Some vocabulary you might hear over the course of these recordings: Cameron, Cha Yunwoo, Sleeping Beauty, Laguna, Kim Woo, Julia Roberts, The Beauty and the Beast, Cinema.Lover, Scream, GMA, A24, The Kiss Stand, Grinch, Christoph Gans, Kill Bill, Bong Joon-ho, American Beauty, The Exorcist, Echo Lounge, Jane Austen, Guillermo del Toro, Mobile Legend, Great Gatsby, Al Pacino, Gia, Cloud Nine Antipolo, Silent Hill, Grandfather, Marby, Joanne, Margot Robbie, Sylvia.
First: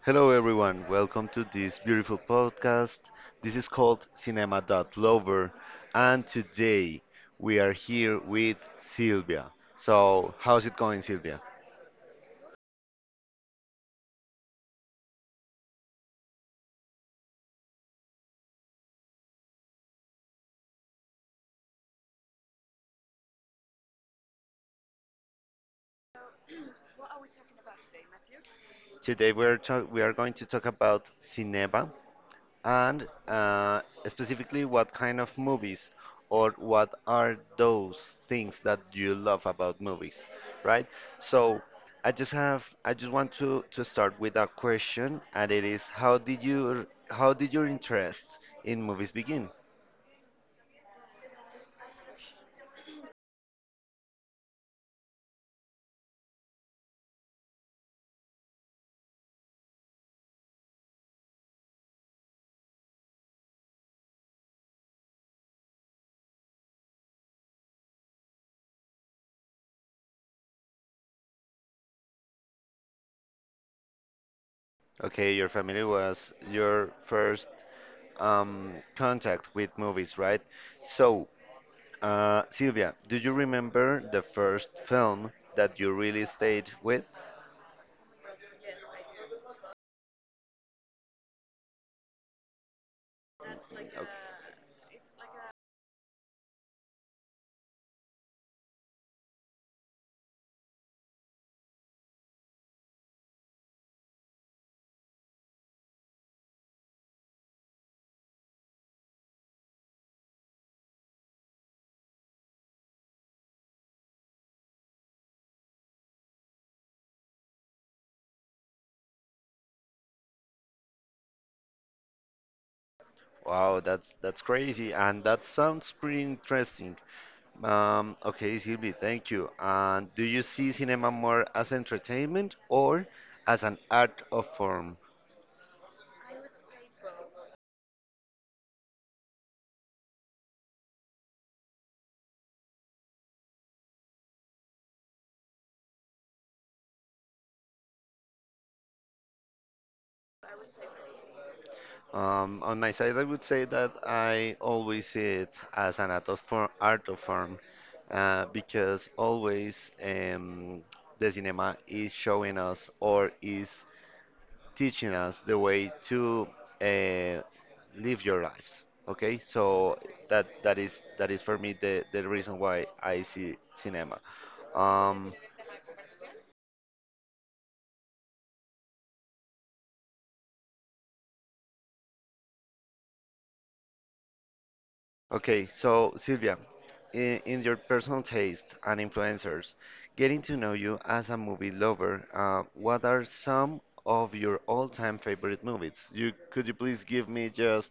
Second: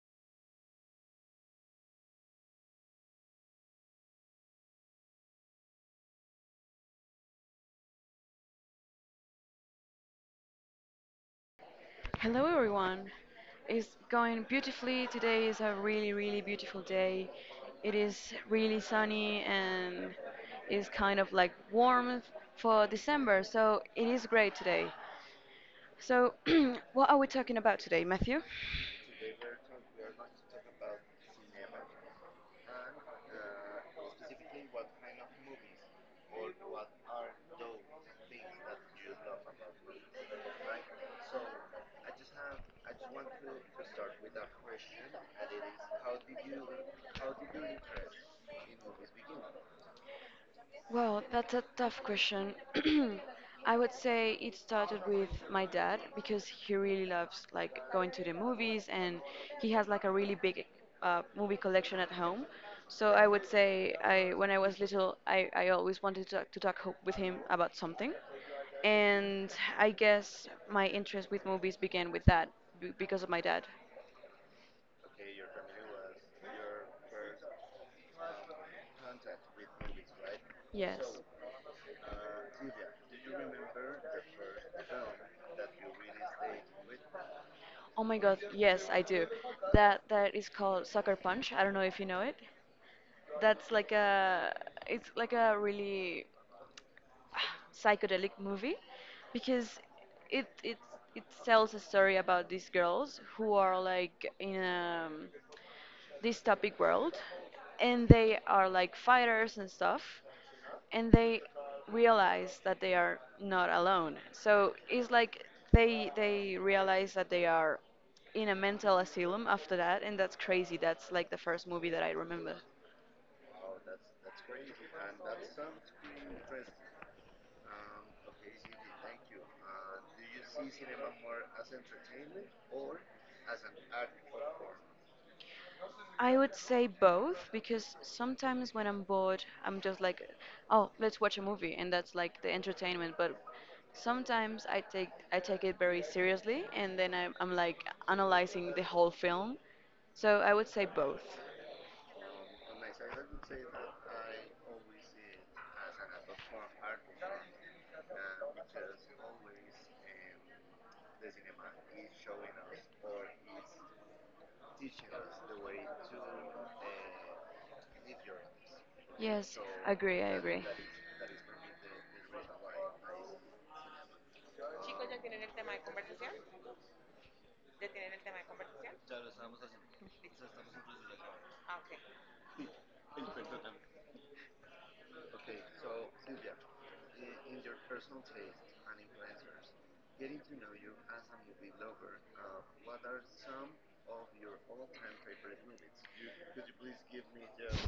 Hello, everyone. Welcome to this beautiful podcast. This is called Cinema.Lover, and today we are here with Sylvia. So, how's it going, Sylvia? Hello everyone. It's going beautifully. Today is a really beautiful day. It is really sunny and is kind of like warm for December. So it is great today. So what are we talking about today, Matthew? Today we are, we are going to talk about cinema. And Specifically, what kind of movies or what are those things that you love about movies, right? So I just want to start with a question, and it is how did your interest in movies begin? Well, that's a tough question. I would say it started with my dad because he really loves like going to the movies and he has like a really big movie collection at home. So I would say I when I was little I always wanted to with him about something. And I guess my interest with movies began with that because of my dad. Okay, your family was your first contact with movies, right? Yes. So, Sylvia, do you remember the first film that you really stayed with? Oh my god, yes, I do. That is called Sucker Punch. I don't know if you know it. That's like a It's like a really psychedelic movie because it it it tells a story about these girls who are like in a this topic world, and they are like fighters and stuff, and they realize that they are not alone. So it's like they realize that they are in a mental asylum after that, and that's crazy. That's like the first movie that I remember. Wow, that's crazy, and that sounds pretty interesting. Okay, Sylvie, thank you. And do you see cinema more as entertainment or as an art of form? I would say both because sometimes when I'm bored, I'm just like, oh, let's watch a movie, and that's like the entertainment. But sometimes I take it very seriously, and then I'm like analyzing the whole film. So I would say both. On my side, I would say that I always see it as an art of form, because always the cinema is showing us or is teaching us the way to uh, live your lives. Okay, Yes, so I agree. That is for me the reason why I see cinema. Um, okay, so Sylvia, in your personal taste and influencers, getting to know you as a movie lover, what are some of your all-time favorite movies? You please give me just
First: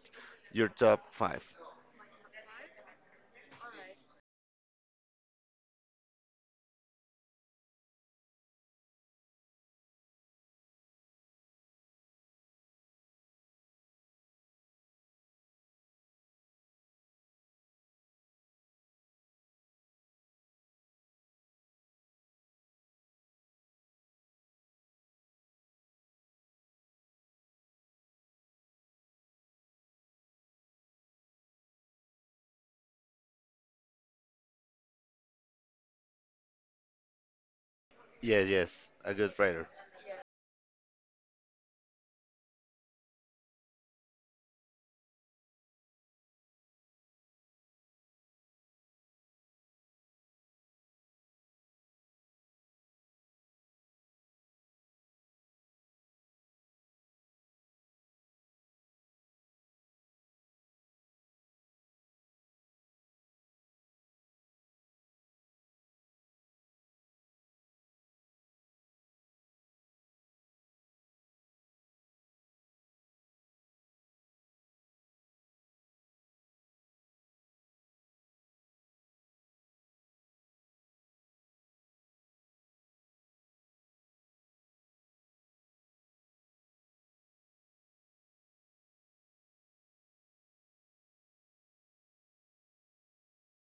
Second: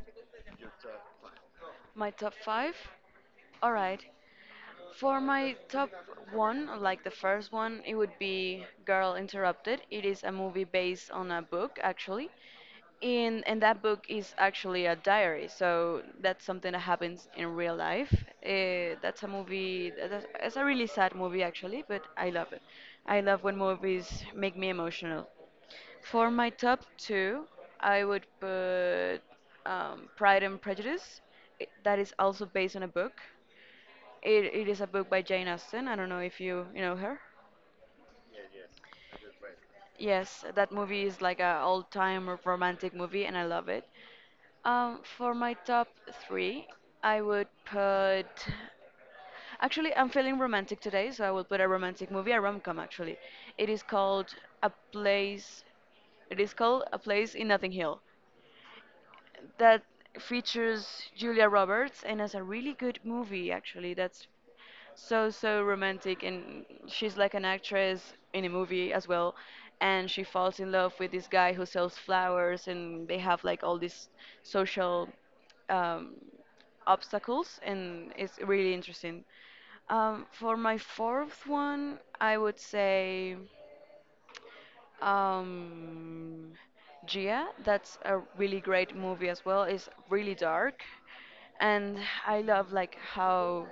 your top five? My top five? All right. For my top one, like the first one, it would be Girl Interrupted. It is a movie based on a book, actually. In and that book is actually a diary, so that's something that happens in real life. That's a movie. It's a really sad movie, actually, but I love it. I love when movies make me emotional. For my top two, I would put Pride and Prejudice. That is also based on a book. It is a book by Jane Austen. I don't know if you know her. Yeah, a good writer. Yes, that movie is like a all-time romantic movie, and I love it. For my top three, I would put. Actually, I'm feeling romantic today, so I will put a romantic movie, a rom-com actually. It is called A Place. It is called A Place in Nothing Hill. That features Julia Roberts and is a really good movie actually. That's so so romantic, and she's like an actress in a movie as well, and she falls in love with this guy who sells flowers, and they have like all these social um, obstacles, and it's really interesting. Um, for my fourth one, I would say um, Gia. That's a really great movie as well. It's really dark, and I love like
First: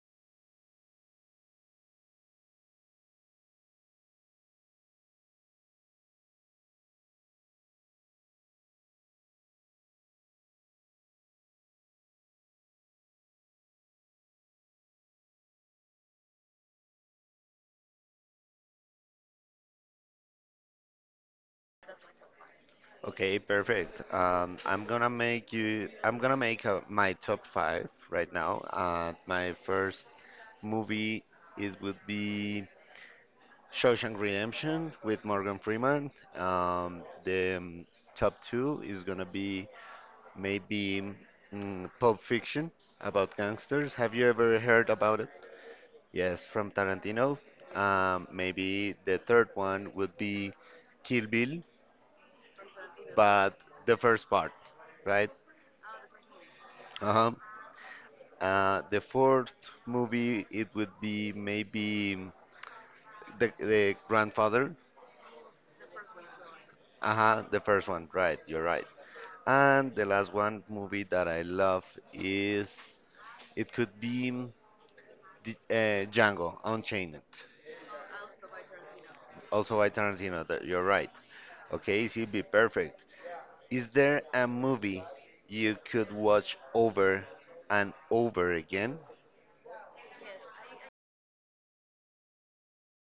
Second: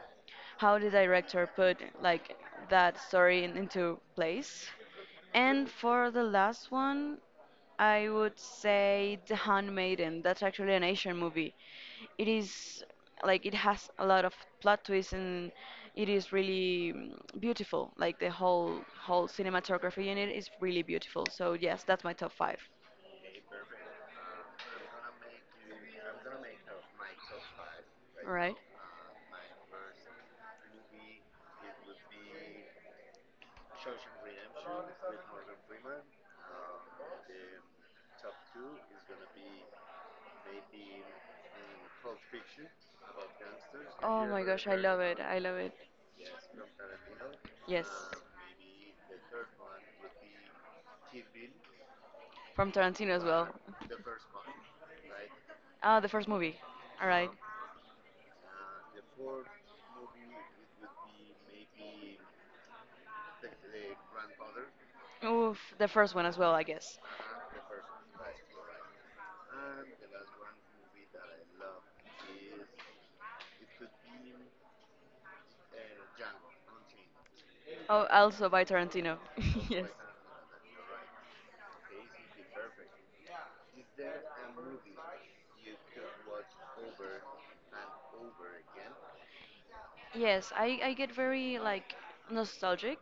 how the director put like that story into place. And for the last one, I would say The Handmaiden. That's actually an Asian movie. It is like it has a lot of plot twists, and it is really beautiful. Like the whole cinematography in it is really beautiful. So yes, that's my top five. Okay, perfect. I'm gonna make you. I'm gonna make my top five right Right? now. My first movie it would be Shawshank Redemption with Morgan Freeman. The top two is gonna be maybe Pulp Fiction about gangsters. Have you Oh my ever gosh, I heard love it. about it? I love it. Yes, from Tarantino. Yes. Maybe the third one would be Kill Bill, From Tarantino as well. but the first part, right? Ah, the first movie. All right. Uh-huh. The fourth movie it would be maybe the grandfather. Oof, the first one as well, I guess. Uh-huh, the first one, right? You're right. And the last one movie that I love is it could be mm, the, Django Unchained, Oh, also by Tarantino. also Yes. by Tarantino. That you're right. Okay, it would be perfect. Is there a movie you could watch over and over again? Yes, I get very like nostalgic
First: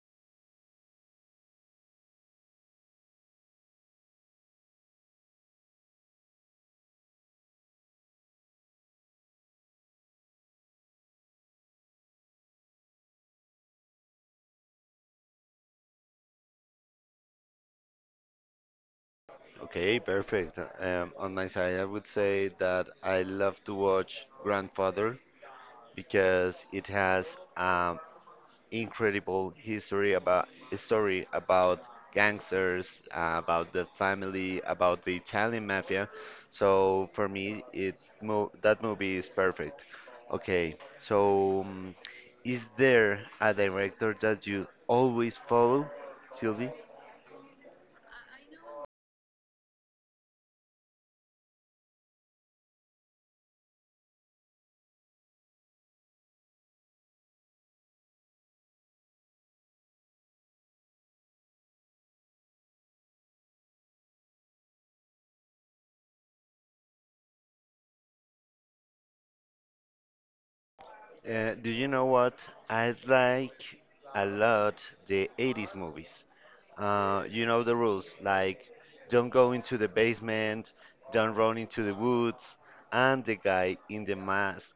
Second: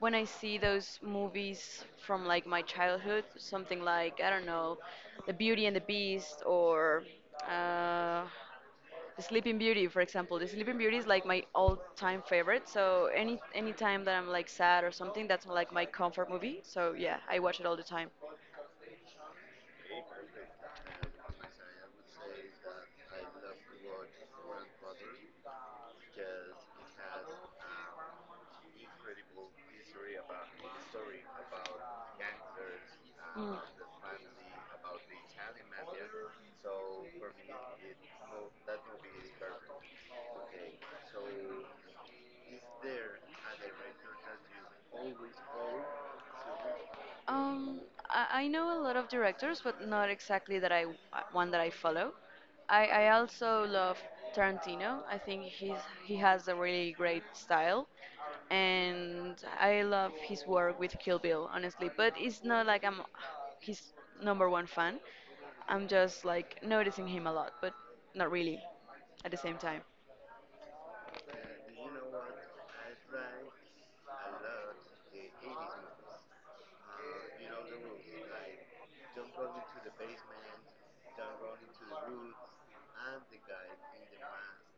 when I see those movies from like my childhood, something like I don't know, The Beauty and the Beast or uh, Sleeping Beauty, for example. The Sleeping Beauty is like my all-time favorite. So any time that I'm like sad or something, that's like my comfort movie. So yeah, I watch it all the time. Okay, perfect. On my side, I would say that I love to watch Grandfather because it has an incredible history about story about gangsters, Mm. about the family, about the Italian mafia. So for me, it mo that movie is perfect. Okay, so is there a director that you always follow, Sylvie? Um, I know a lot of directors, but not exactly that I one that I follow. I also love Tarantino. I think he has a really great style, and I love his work with Kill Bill, honestly. But it's not like I'm his number one fan. I'm just like noticing him a lot, but not really at the same time. Do you know what? I like a lot the 80s movies. You know the rules, like don't go into the basement, don't run into the woods, and the guy in the mask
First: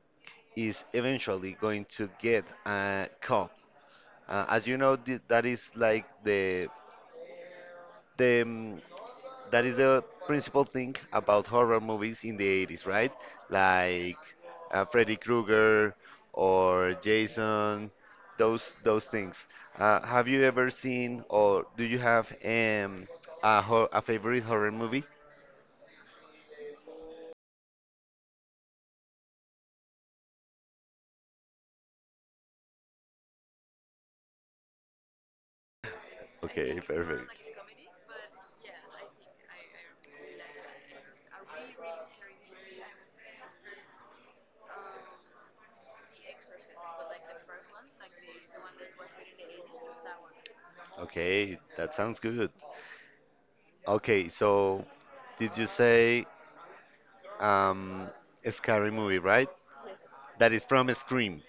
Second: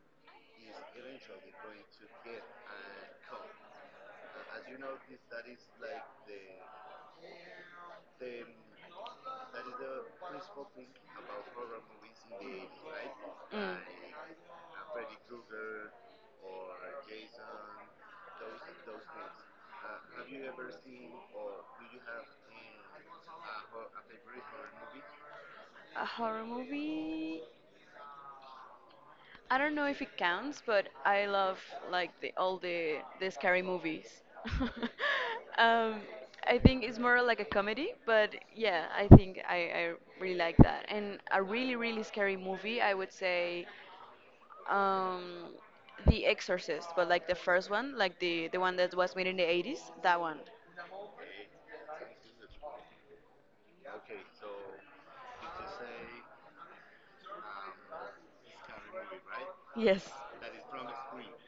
is eventually going to get caught. As you know, that is like the that is the principal thing about horror movies in the 80s, right? Mm. Like Freddy Krueger or Jason, those things. Have you ever seen or do you have a favorite horror movie? A horror movie. I don't know if it counts, but I love like the all the scary movies. Um, I Okay, think it's more perfect. like a comedy, but yeah, I think I really like that. And a really scary movie, I would say, um, The Exorcist, but like the first one, like the one that was made in the 80s, that one. Okay, that sounds good. Okay, so did you say um, a scary movie, right? Yes. That is from Scream.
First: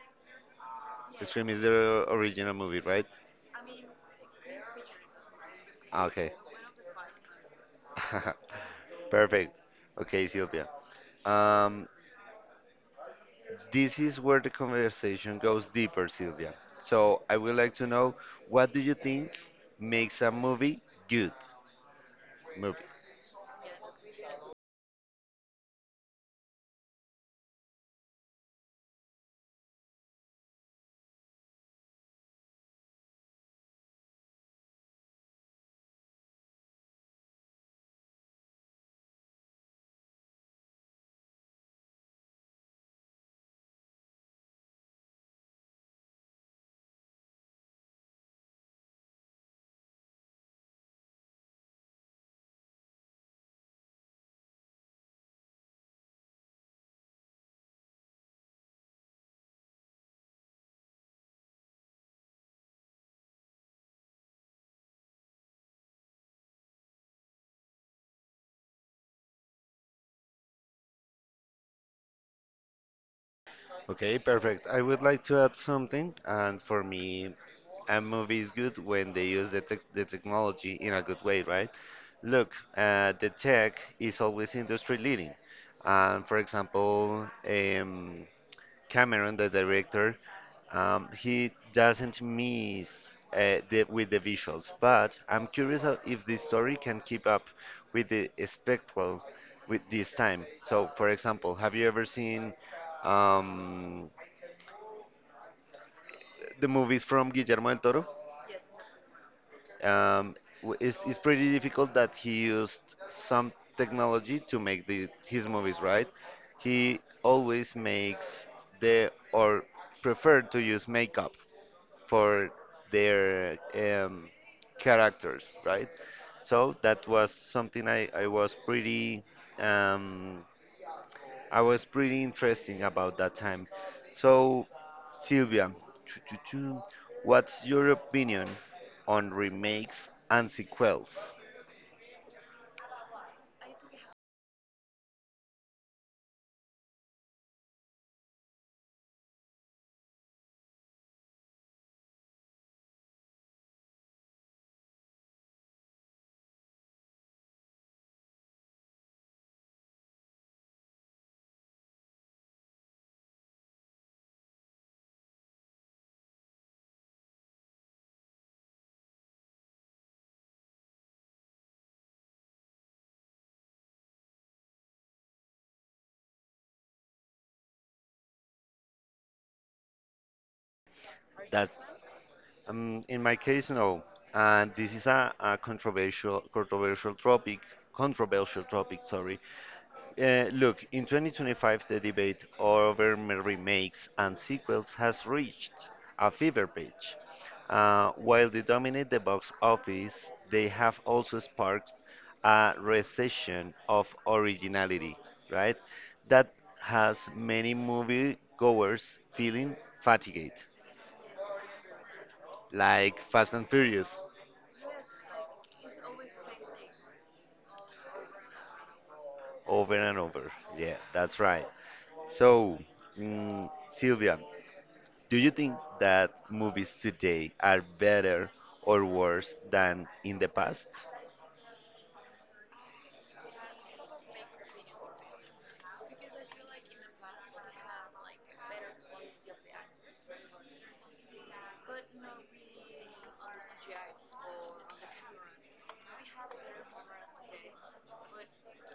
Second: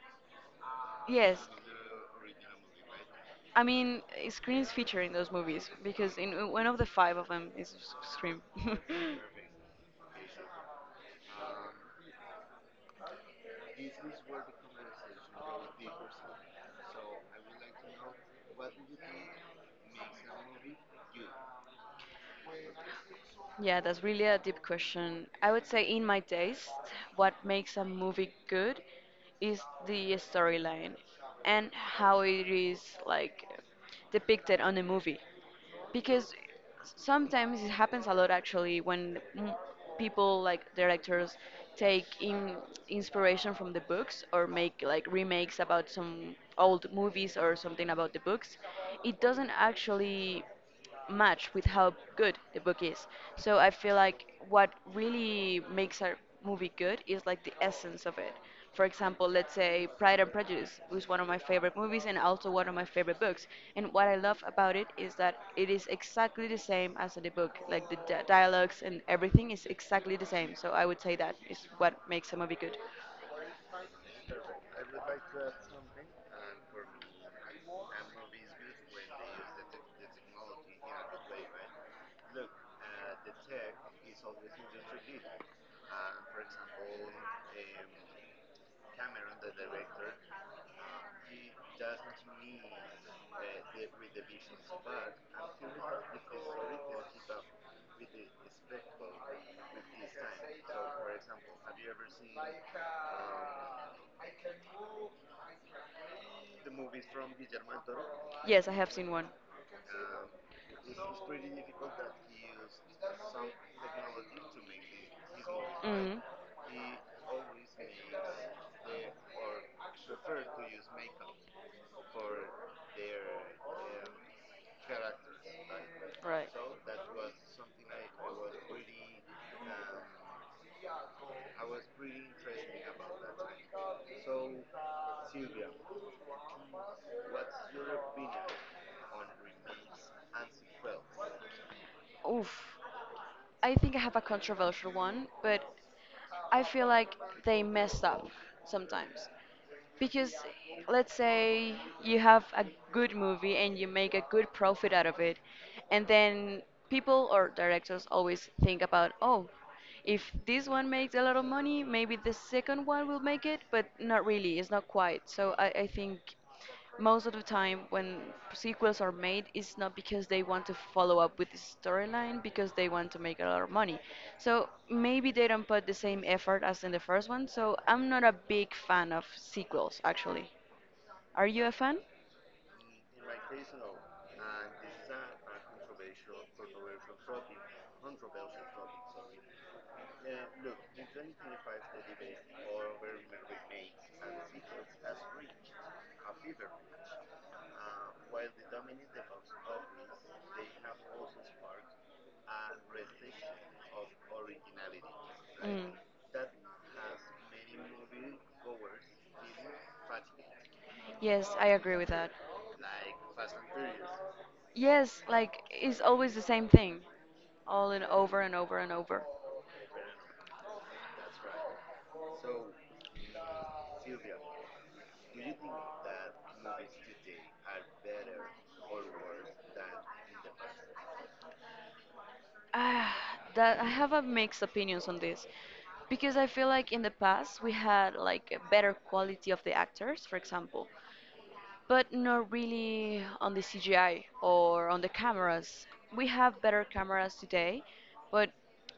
Yes. Scream is the original movie, right? I mean, eh, Scream is featured in those movies Ah, because okay. in one of the five of them is Scream. Perfect. Okay, Sylvia. Um, this is where the conversation goes deeper, Sylvia. So I would like to know what do you think makes a movie good movie? Yeah, that's really a deep question. I would say, in my taste, what makes a movie good is the storyline and how it is like depicted on the movie. Because sometimes it happens a lot actually when people like directors take in inspiration from the books or make like remakes about some old movies or something about the books. It doesn't actually match with how good the book is. So I feel like what really makes a movie good is like the essence of it. For example, let's say Pride and Prejudice was one of my favorite movies and also one of my favorite books. And what I love about it is that it is exactly the same as the book. Like the dialogues and everything is exactly the same. So I would say that is what makes a movie good. Okay, perfect. I would like to add something, and for me, a movie is good when they use the technology in a good way, right? Look, the tech is always industry leading. And for example, Cameron, the director, he doesn't miss with the visuals, but I'm curious if the story can keep up with the spectacle with this time. So, for example, have you ever seen um, the movies from Guillermo del Toro? Yes, I have seen one. Um, it's pretty difficult that he used some technology to make his movies, right? Mm. He always makes the or preferred to use makeup for their characters, right? Right. So that was something I was pretty um, I was pretty interesting about that time. So Sylvia, choo- choo- choo, what's your opinion on remakes and sequels? Oof. I think I have a controversial one, but I feel like they messed up sometimes. Because let's say you have a good movie and you make a good profit out of it, and then people or directors always think about, oh, if this one makes a lot of money, maybe the second one will make it, but not really, it's not quite so. I think most of the time when sequels are made, it's not because they want to follow up with the storyline, because they want to make a lot of money. So maybe they don't put the same effort as in the first one. So I'm not a big fan of sequels, actually. Are you That a fan? In my case, no. And this is a, controversial topic. Controversial topic, sorry. Look, in 2025, the debate over remakes and sequels has reached a fever pitch. While they dominate the box office, they have also sparked a recession of originality, right? Mm. That has many moviegoers feeling fatigued, Yes, I agree with that. like Fast and Furious, Yes, like it's always the same thing, all in over and over and over. over and over. Yeah, that's right. So, mm, Sylvia, do you think that movies today are better or worse than in the past? Ah, that I have a mixed opinions on this because I feel like in the past we had like a better quality of the actors, for example, but not really on the CGI or on the cameras. We have better cameras today, but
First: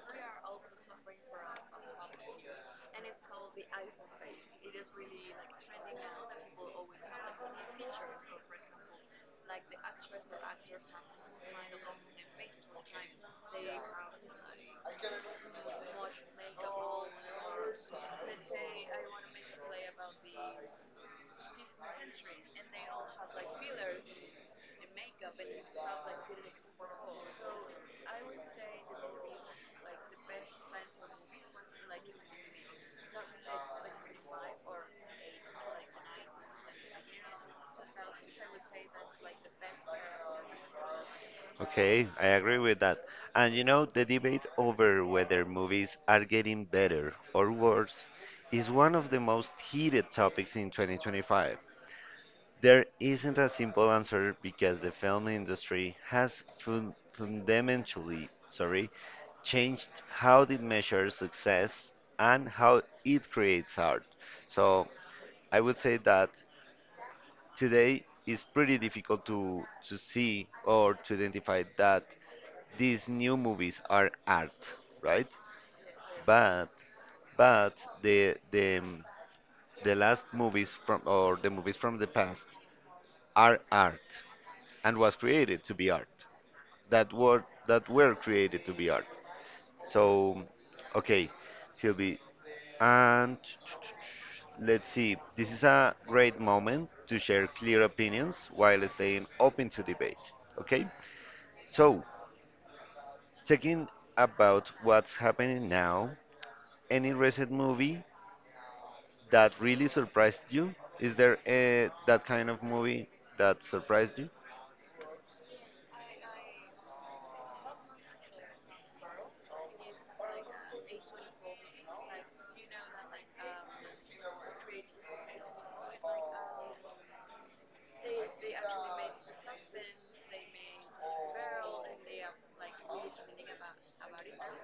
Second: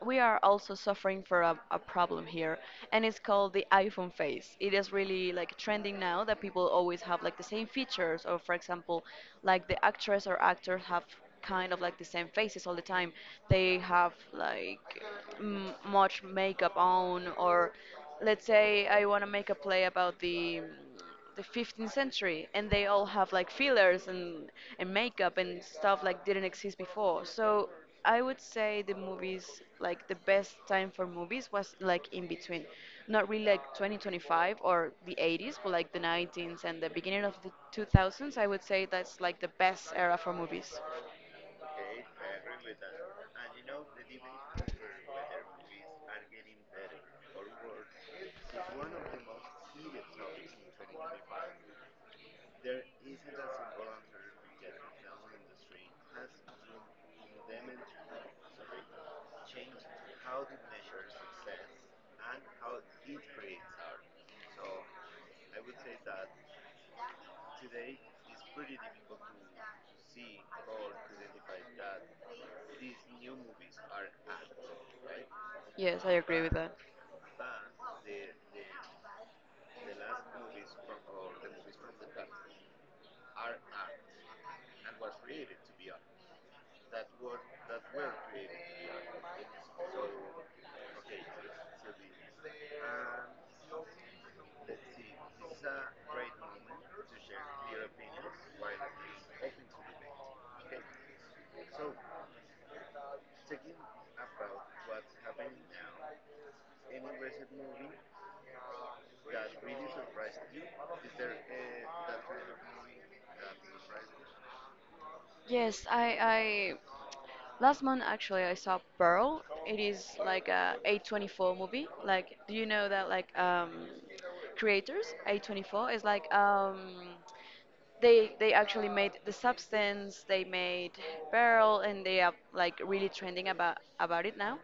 we are also suffering for a problem here, and it's called the iPhone face. It is really like trending now that people always have like the same features, or for example, like the actress or actor have kind of like the same faces all the time. They have like much makeup on, or let's say I want to make a play about the 15th century, and they all have like fillers and makeup and stuff like didn't exist before. So I would say the movies, like the best time for movies, was like in between, not really like 2025 or the 80s, but like the 19s and the beginning of the 2000s. I would say that's like the best era for movies. Okay, I agree with that. And you know, the debate over whether movies are getting better or worse is one of the most heated topics in 2025. There isn't a simple answer because the film industry has fundamentally, sorry, changed how it measures success and how it creates art. So I would say that today, it's pretty difficult to see or to identify that these new movies are art, right? Yes, I agree with But that. but the the the last movies from or the movies from the past are art and was created to be art. That were created to be art. So okay, Sylvie, and let's see. This is a great moment to share clear opinions while staying open to debate. Okay? So, talking about what's happening now, any recent movie that really surprised you? Is there a, that kind of movie that surprised you? Yes, I. Last month, actually, I saw Pearl. It is like a A24 movie. Like, do you know that like creators A24 is like they actually made the substance, they made barrel, and they are like really trending about it now.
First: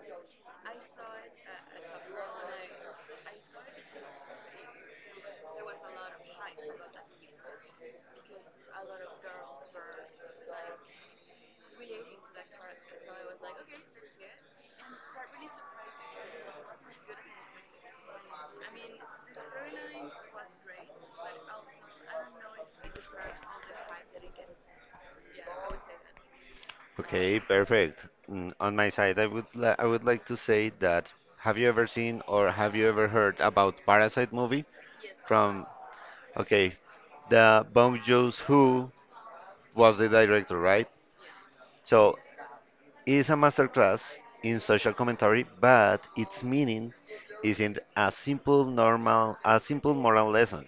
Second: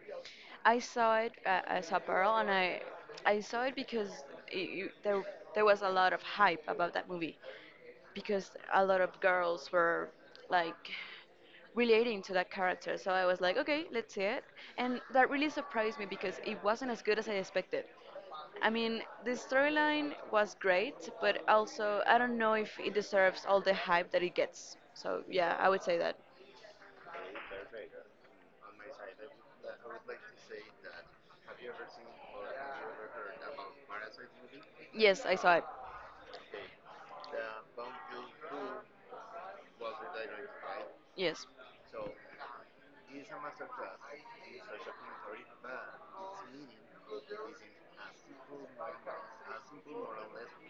I saw it. I saw Pearl, and I saw it because it, you, there was a lot of hype about that movie because a lot of girls were like relating to that character. So I was like, okay, let's see it. And that really surprised me because it wasn't as good as I expected. I mean, the storyline was great, but also I don't know if it deserves all the hype that it gets. So yeah, I would say that. Okay, perfect. On my side, I would like to say that have you ever seen or have you ever heard about Parasite movie Yes, I saw it. from okay, the Bong Joon-ho was the director, right? Yes. So is a masterclass in social commentary, but its meaning isn't a simple normal a simple moral lesson.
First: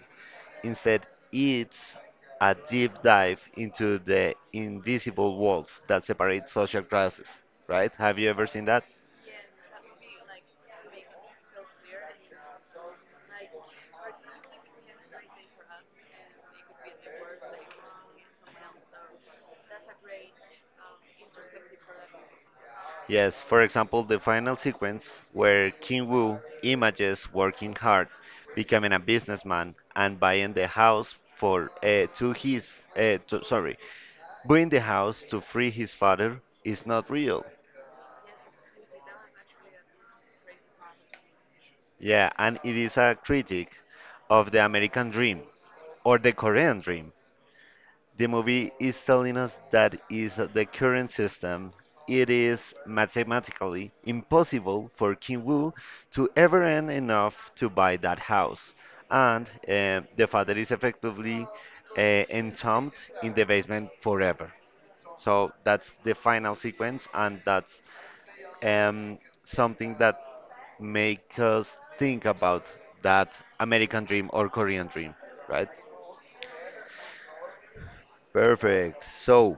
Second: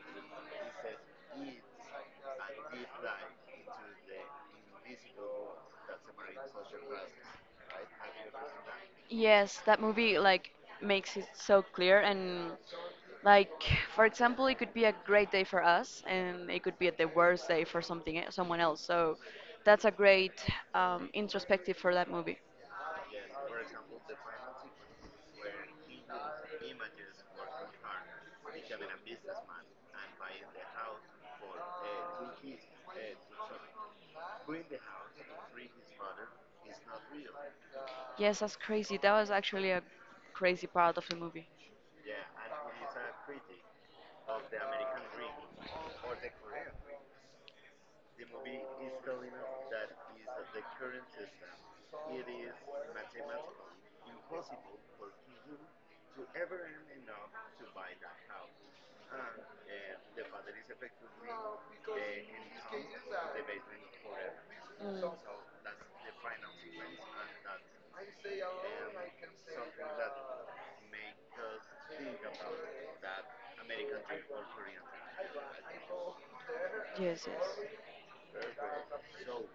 Instead, it's a deep dive into the invisible walls that separate social classes, right? Have you ever seen that? Yes, that movie like makes it so clear, and like for example, it could be a great day for us, and it could be the worst day for something someone else. So that's a great introspective for that movie. Yes, for example, the final sequence where King Wu images working hard, becoming a businessman, and buying the house for to his to, sorry Booing the house to free his father is not real. Yes, that's crazy. That was actually a crazy part of the movie. Yeah, and it is a critic of the American dream or the Korean dream. The movie is telling us that is the current system. It is mathematically impossible for Kim Woo to ever earn enough to buy that house, and the father is effectively entombed in the basement forever. Mm. So that's the final sequence, and that's um, something that make us think about that American dream or Korean dream, right? Yes, yes. Perfect. So,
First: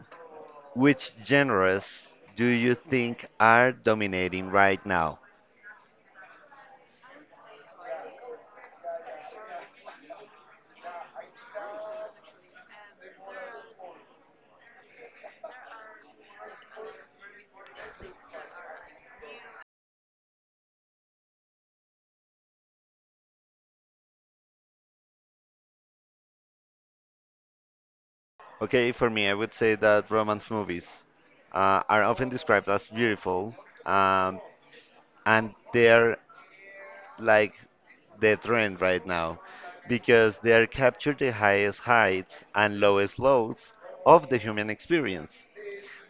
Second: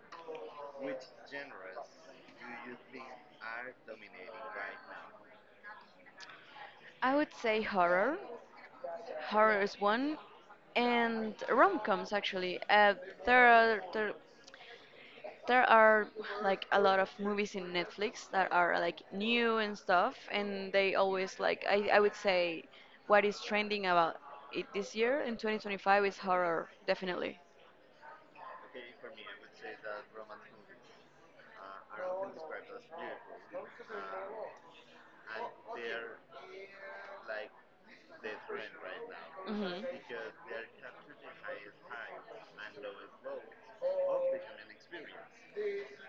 which genres do you think are dominating right now? I would say horror. Horror is one, and rom-coms actually. There are there, there are like a lot of movies in Netflix that are like new and stuff, and they always like I would say what is trending about it this year in 2025 is horror, definitely. Okay, for me, I would say that romance movies are often described as beautiful, um, and they're like the trend right now Hmm. because they are capture the highest heights and lowest lows of the human experience.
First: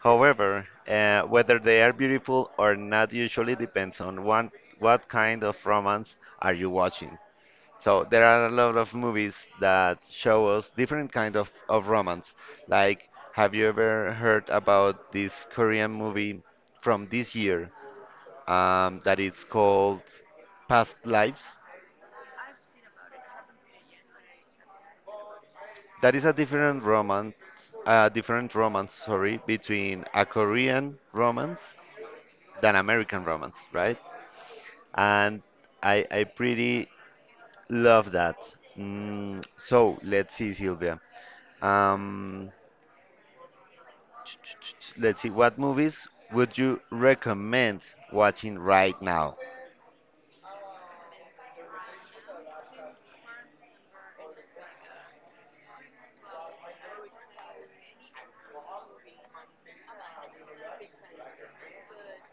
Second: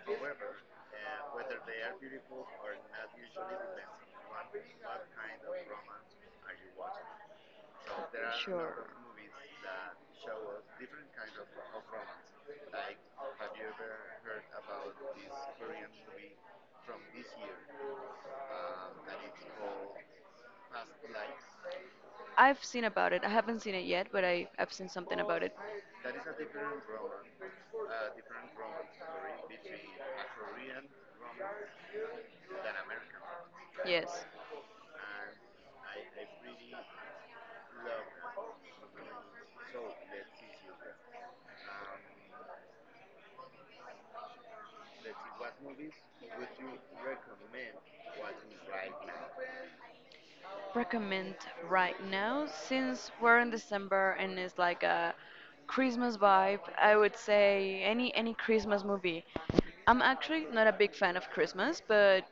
However, whether they are beautiful or not usually depends on one, what kind of romance are you watching. So there are a lot Sure. of movies that show us different of romance. Like, have you ever heard about this Korean movie from this year that is called Past Lives? I've seen about it. I haven't seen it yet, but I've seen something about it. That is a different romance, sorry, between a Korean romance than American romance, right? Yes. And I pretty love that. Mm, so let's see, Sylvia. Um, let's see, what movies would you recommend watching right now? Recommend right now, since we're in December and it's like a Christmas vibe, I would say any Christmas movie. I'm actually not a big fan of Christmas, but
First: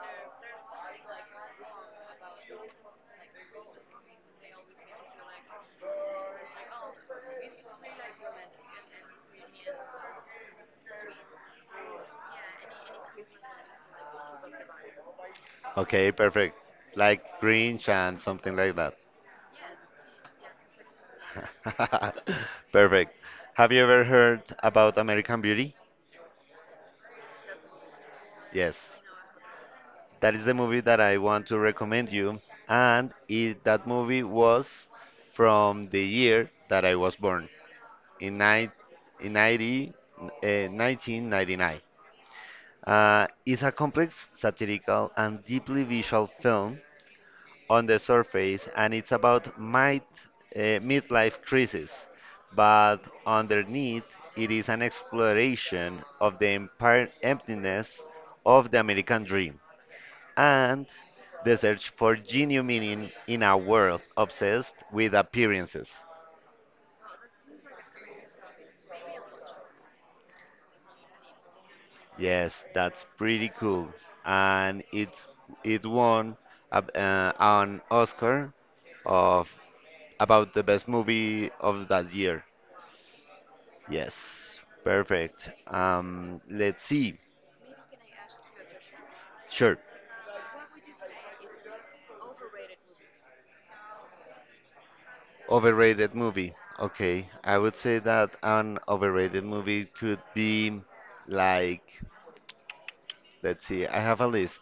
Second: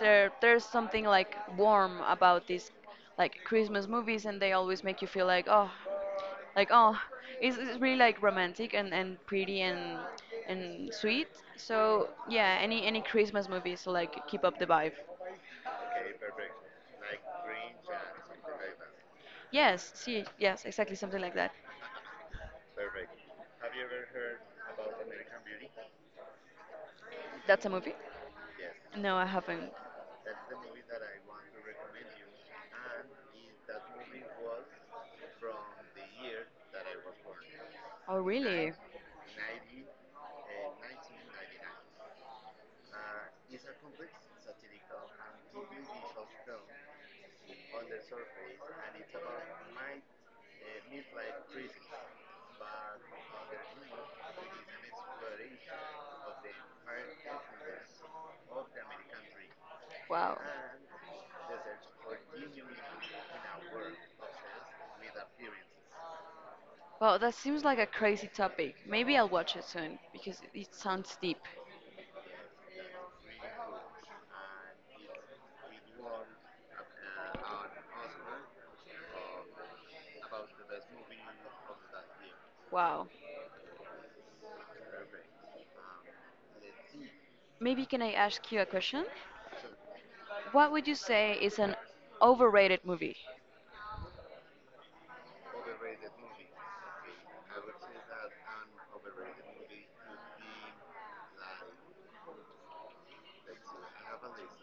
there's something like warm about these like Christmas movies, and they always make you feel like oh it's really like romantic and pretty and sweet. So yeah, any Christmas movies like keep up the vibe. Okay, perfect. Like Grinch and something like that. Yes, see, yes, exactly, something like that. Perfect. Have you ever heard about American Beauty? That's a movie? Yes. No, I haven't. That is the movie that I want to recommend you. And it, that movie was from the year that I was born, Oh, in, nine really? in 90, uh, 1999. It's a complex, satirical, and deeply visual film on the surface, and it's about midlife crisis. But underneath, it is an exploration of the empire emptiness of the American dream Wow. and the search for genuine meaning in a world obsessed with appearances. Well, that seems like a crazy topic. Maybe I'll watch it soon because it sounds deep. Yes, that's pretty cool, and it won an Oscar of about the best movie of that year. Wow. Yes, perfect. Let's see. Maybe can I ask you a question? Sure, What would you say is an overrated movie? overrated movie. Okay, I would say that an overrated movie could be like, let's see, I have a list.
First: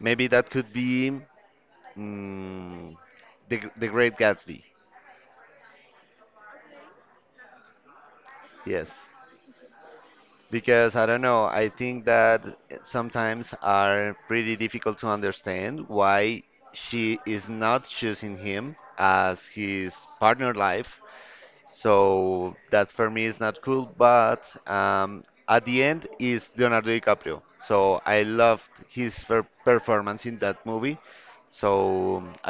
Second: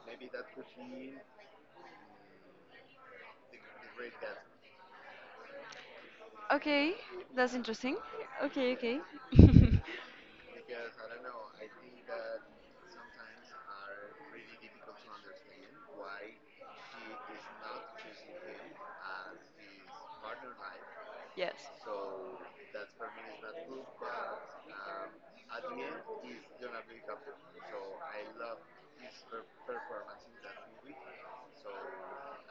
Maybe that could be mm, the Great Gatsby. Okay, that's interesting. Okay, Yes, okay. because I don't know. I think that sometimes are pretty difficult to understand why she is not choosing him as his partner life. Yes. So that for me is not cool, but at the end is Leonardo DiCaprio. So I loved his performance in that movie. So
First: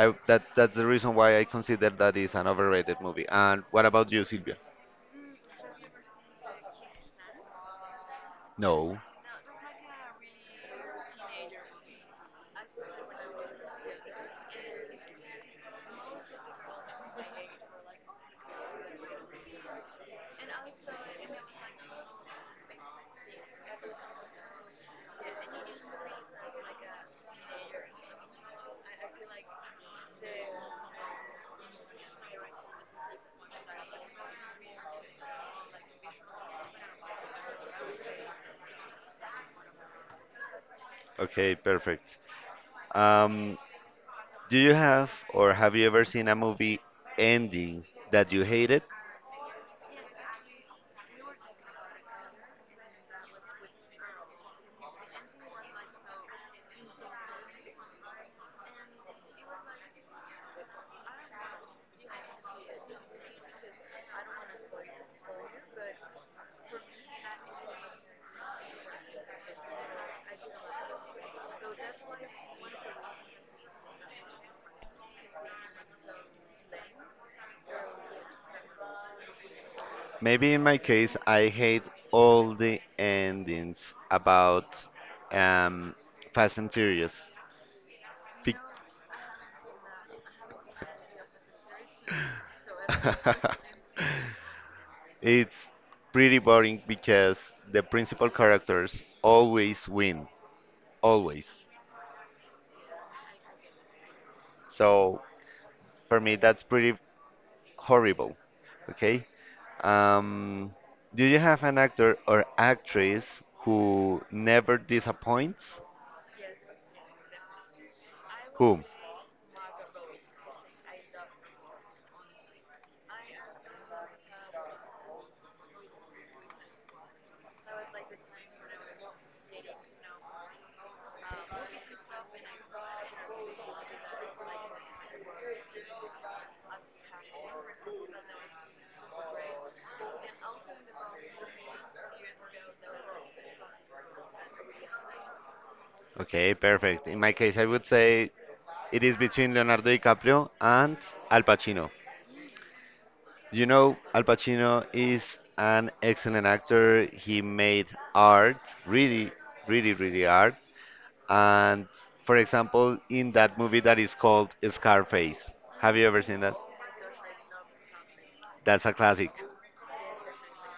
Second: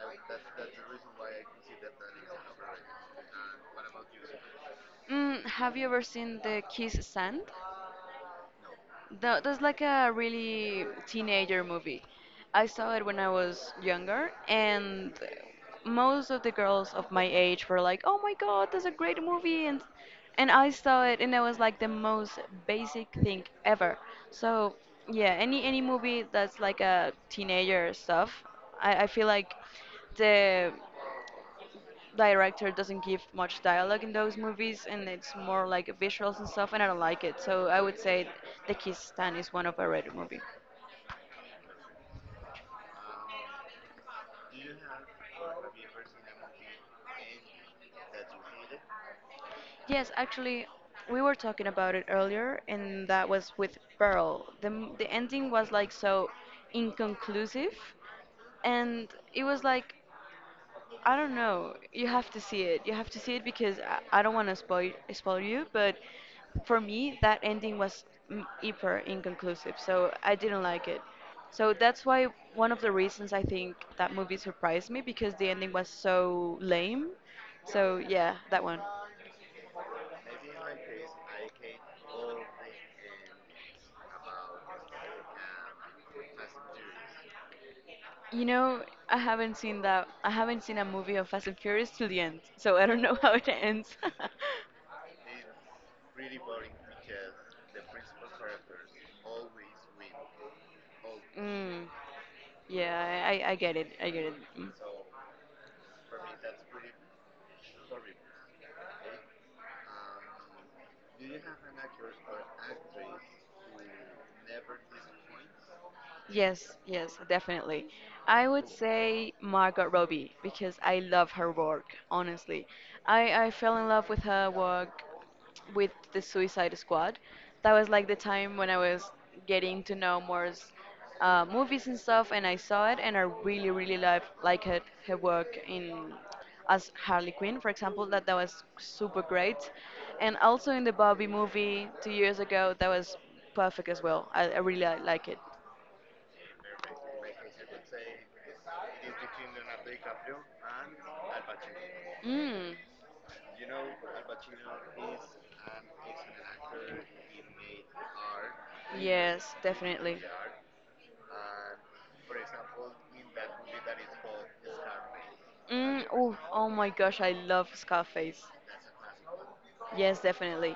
I that that's the reason why I consider that is an overrated movie. And what about you, Silvia? Have you ever seen The Kiss Stand? No. That's like a really teenager movie. I saw it when I was younger, and most of the girls of my age were like, "Oh my God, that's a great movie!" And I saw it, and it was like the most basic thing ever. So yeah, any movie that's like a teenager stuff, I feel like the director doesn't give much dialogue in those movies, and it's more like visuals and stuff, and I don't like it. So I would say The Kiss Stand is one of my rated movie. Okay, perfect. Um, do you have or have you ever seen a movie ending that you hated? Yes, actually, we were talking about it earlier, and that was with Pearl. The the ending was like so inconclusive, and it was like, I don't know. You have to see it. You have to see it because I don't want to spoil you, but for me that ending was hyper inconclusive. So I didn't like it. So that's why one of the reasons I think that movie surprised me because the ending was so lame. So yeah, that one. Maybe in my case, I hate all the endings about um, Fast and Furious. You Be- know, I haven't seen that. I haven't seen a movie of Fast and Furious till the end, so I don't know how it ends. it's pretty boring because the principal characters always win, always. Mm, yeah, I get it. I get it. Mm. So for me, that's pretty horrible. Okay. Um, do you have an actor or actress who never disappoints? Yes, yes, definitely. I would Who? say Margot Robbie because I love her work, honestly. I fell in love with her work with the Suicide Squad. That was like the time when I was getting to know more movies and stuff, and I saw it, and I really, really love like her work in as Harley Quinn, for example. That was super great, and also in the Barbie movie 2 years ago, that was perfect as well. I really like it. Okay, perfect. In my case, I would say it is between Leonardo DiCaprio and Al Pacino. Mm, You know, Al Pacino is an excellent actor. He made art, really, yes, really, definitely. really art. And for example, in that movie that is called Scarface. Have you Mm, ever oh, seen that? oh my gosh, I love Scarface. That's a classic. Yes, definitely.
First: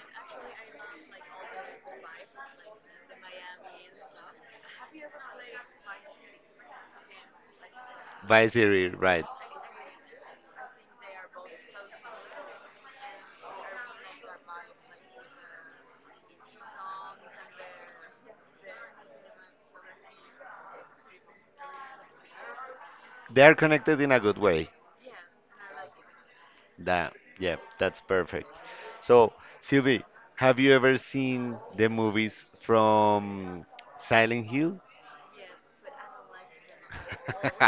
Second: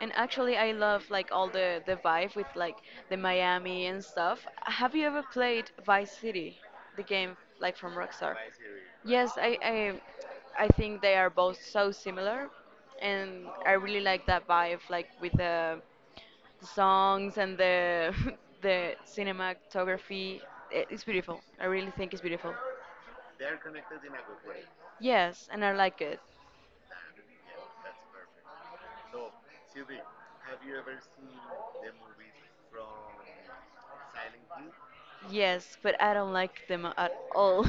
And actually, I love like all the vibe with like the Miami and stuff. Have you ever played Vice City, the game like from Rockstar? By Siri, right. Yes, I think they are both so similar, and I really like that vibe, like with the songs and the the cinematography. It's beautiful. I really think it's beautiful. They are connected in a good way. Yes, and I like it. That, yeah, that's perfect. So, Sylvie, have you ever seen the movies from Silent Hill? Yes, but I don't like them at all.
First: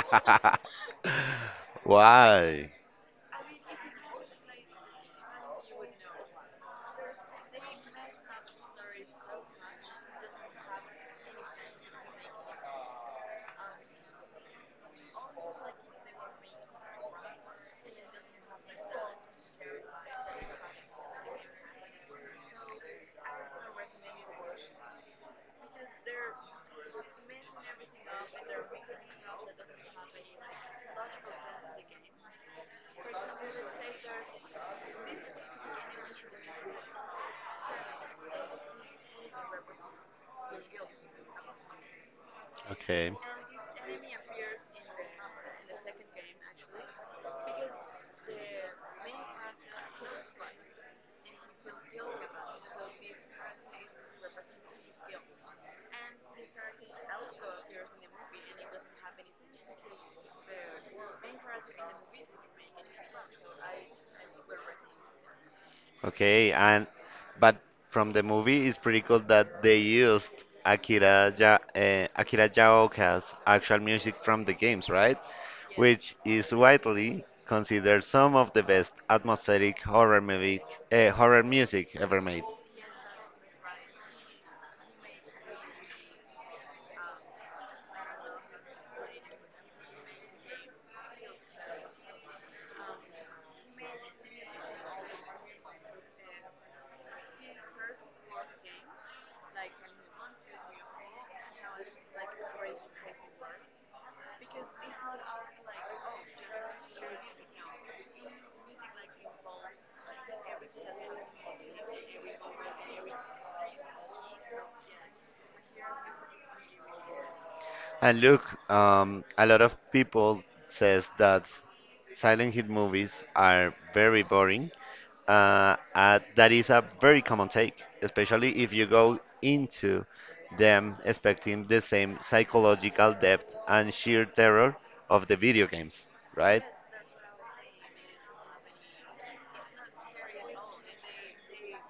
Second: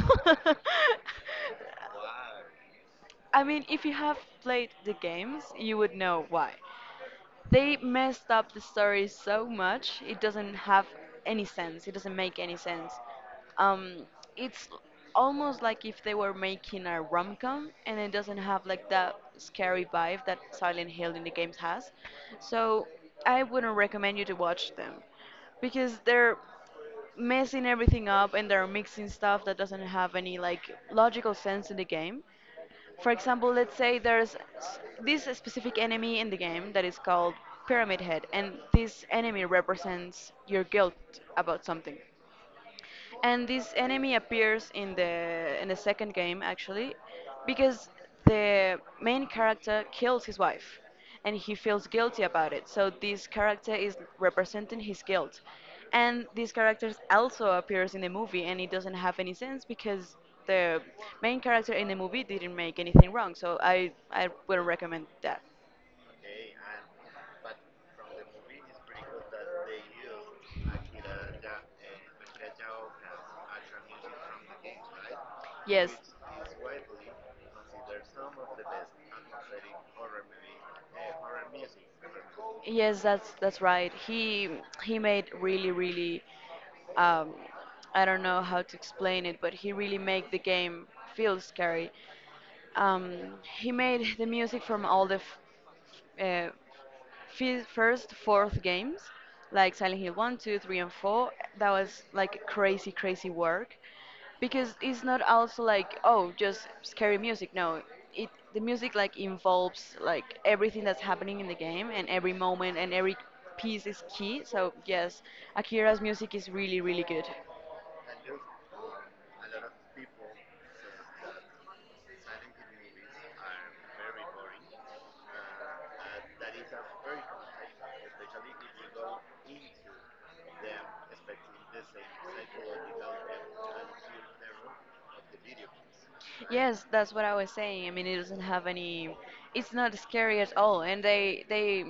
Why? I mean, if you have played the games, you would know why. They messed up the story so much, it doesn't have any sense. It doesn't make any sense. Um, it's almost like if they were making a rom-com and it doesn't have like that scary vibe that Silent Hill in the games has. So I wouldn't recommend you to watch them because they're messing everything up and they're mixing stuff that doesn't have any like logical sense in the game. For example, let's say there's this specific enemy in the game that is called Pyramid Head, and this enemy represents your guilt about something, Okay. and this enemy appears in the second game, actually, because the main character kills his wife and he feels guilty about it, so this character is representing his guilt. And this character also appears in the movie, and it doesn't have any sense because the main character in the movie didn't make anything wrong. So I wouldn't recommend that. Okay, and but from the movie, it's pretty cool that they used Akira Yaoka's actual music from the games, right? Yes. Which is widely considered some of the best atmospheric horror music ever made. Yes, that's right. He made really, really um, I don't know how to explain it, but he really made the game feel scary. Um, he made the music from all the uh, first fourth games, like Silent Hill One, 2, 3, and 4. That was like crazy, crazy work. Because it's not also like, oh, just scary music. No, it the music like involves like everything that's happening in the game, and every moment and every piece is key. So yes, Akira's music is really, really good. And look, a lot of people says that silent hit movies are very boring. That is a very common take, especially if you go into them expecting the same psychological depth and sheer terror of the video games, right? Yes, that's what I was saying. I mean, it doesn't have any. It's not scary at all, and they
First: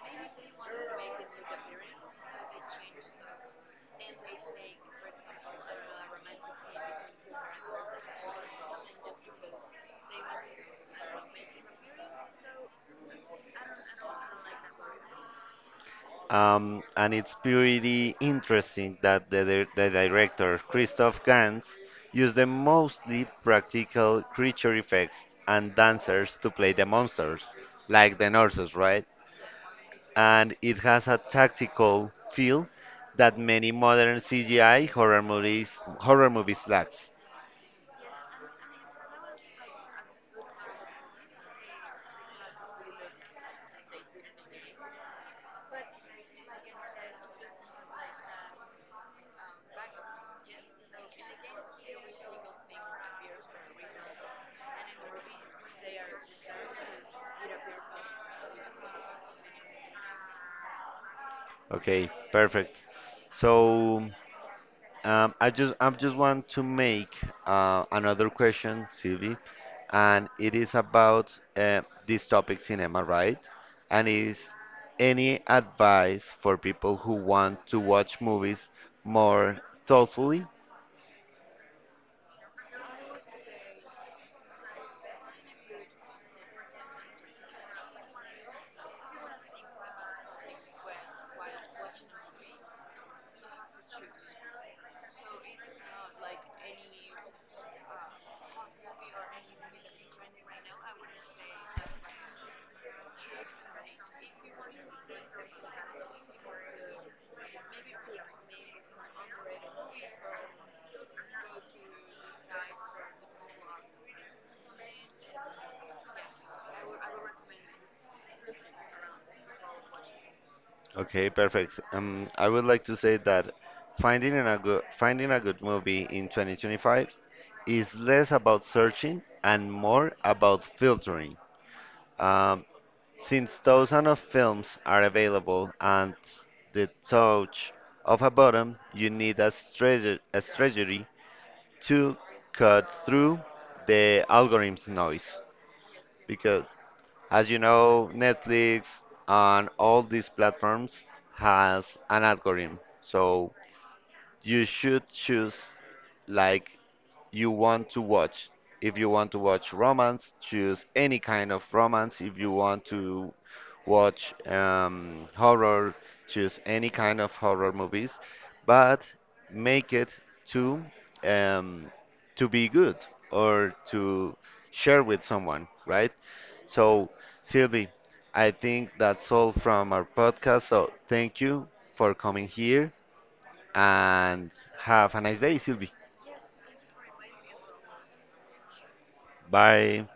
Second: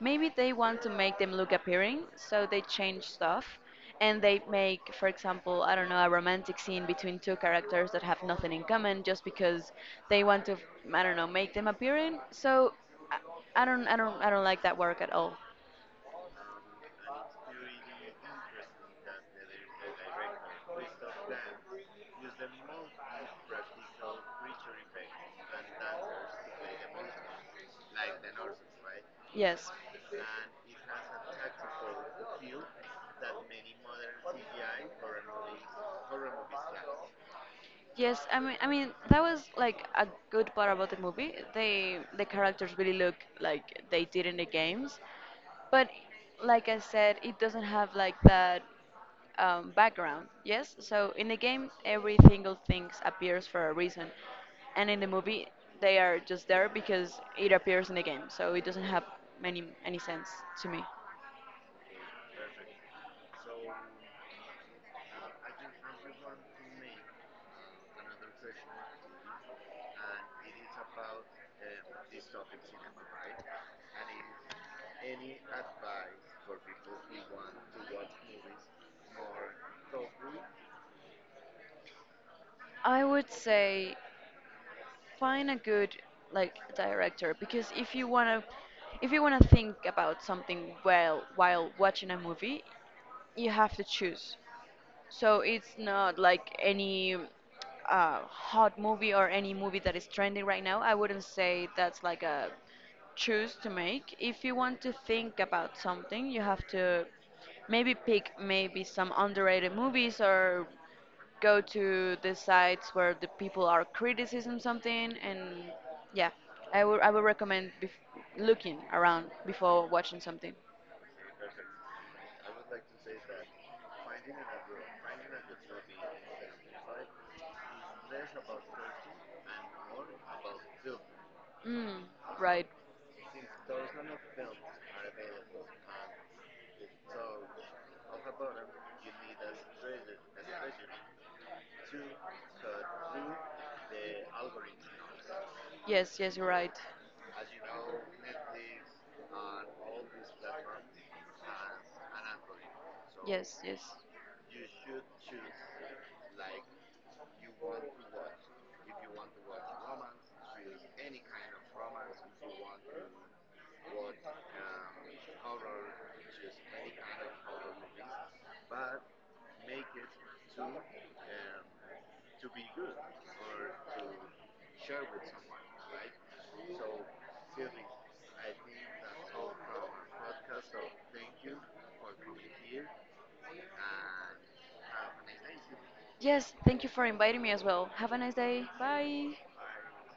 maybe they want to make them look appealing, so they change stuff, and they make, for example, I don't know, a romantic scene between two characters that have nothing in common, just because they want to, I don't know, make them appealing. So I don't I don't like that work at all. And it's pretty interesting that the director, Christoph Gans, used the mostly practical creature effects and dancers to play the monsters, like the nurses, right? Yes. And it has a tactical feel that many modern CGI horror movies lacks. Yes, I mean that was like a good part about the movie. They the characters really look like they did in the games. But like I said, it doesn't have like that background, yes? So in the game, every single thing appears for a reason. And in the movie, they are just there because it appears in the game. So it doesn't have many any sense to me. Okay, perfect. So I just want to make another question, Sylvie, and it is about this topic cinema, right? And is any advice for people who want to watch movies more thoughtfully? I would say find a good like director, because if you wanna think about something well while watching a movie, you have to choose. So it's not like any hot movie or any movie that is trending right now. I wouldn't say that's like a choose to make. If you want to think about something, you have to maybe pick maybe some underrated movies or go to the sites where the people are criticism something. And yeah, I would recommend looking around before watching something. Okay, perfect. I would like to say that finding a good movie in 2025 is less about searching and more about filtering. Mm, Um, right. since thousands of films are available and the touch of a button, you need a strategy to cut through the algorithm's noise. Yes, yes, you're Because right. as you know, Netflix and all these platforms has an algorithm. So Yes, yes. you should choose like you want to watch. If you want to watch romance, choose any kind of romance. If you want to watch horror, choose any kind of horror movies, but make it to um, to be good or to share with someone, right? So, Sylvie, I think that's all from our podcast. So, thank you for coming here and have a nice day, Sylvie. Yes, thank you for inviting me as well. Have a nice day. Bye. Bye.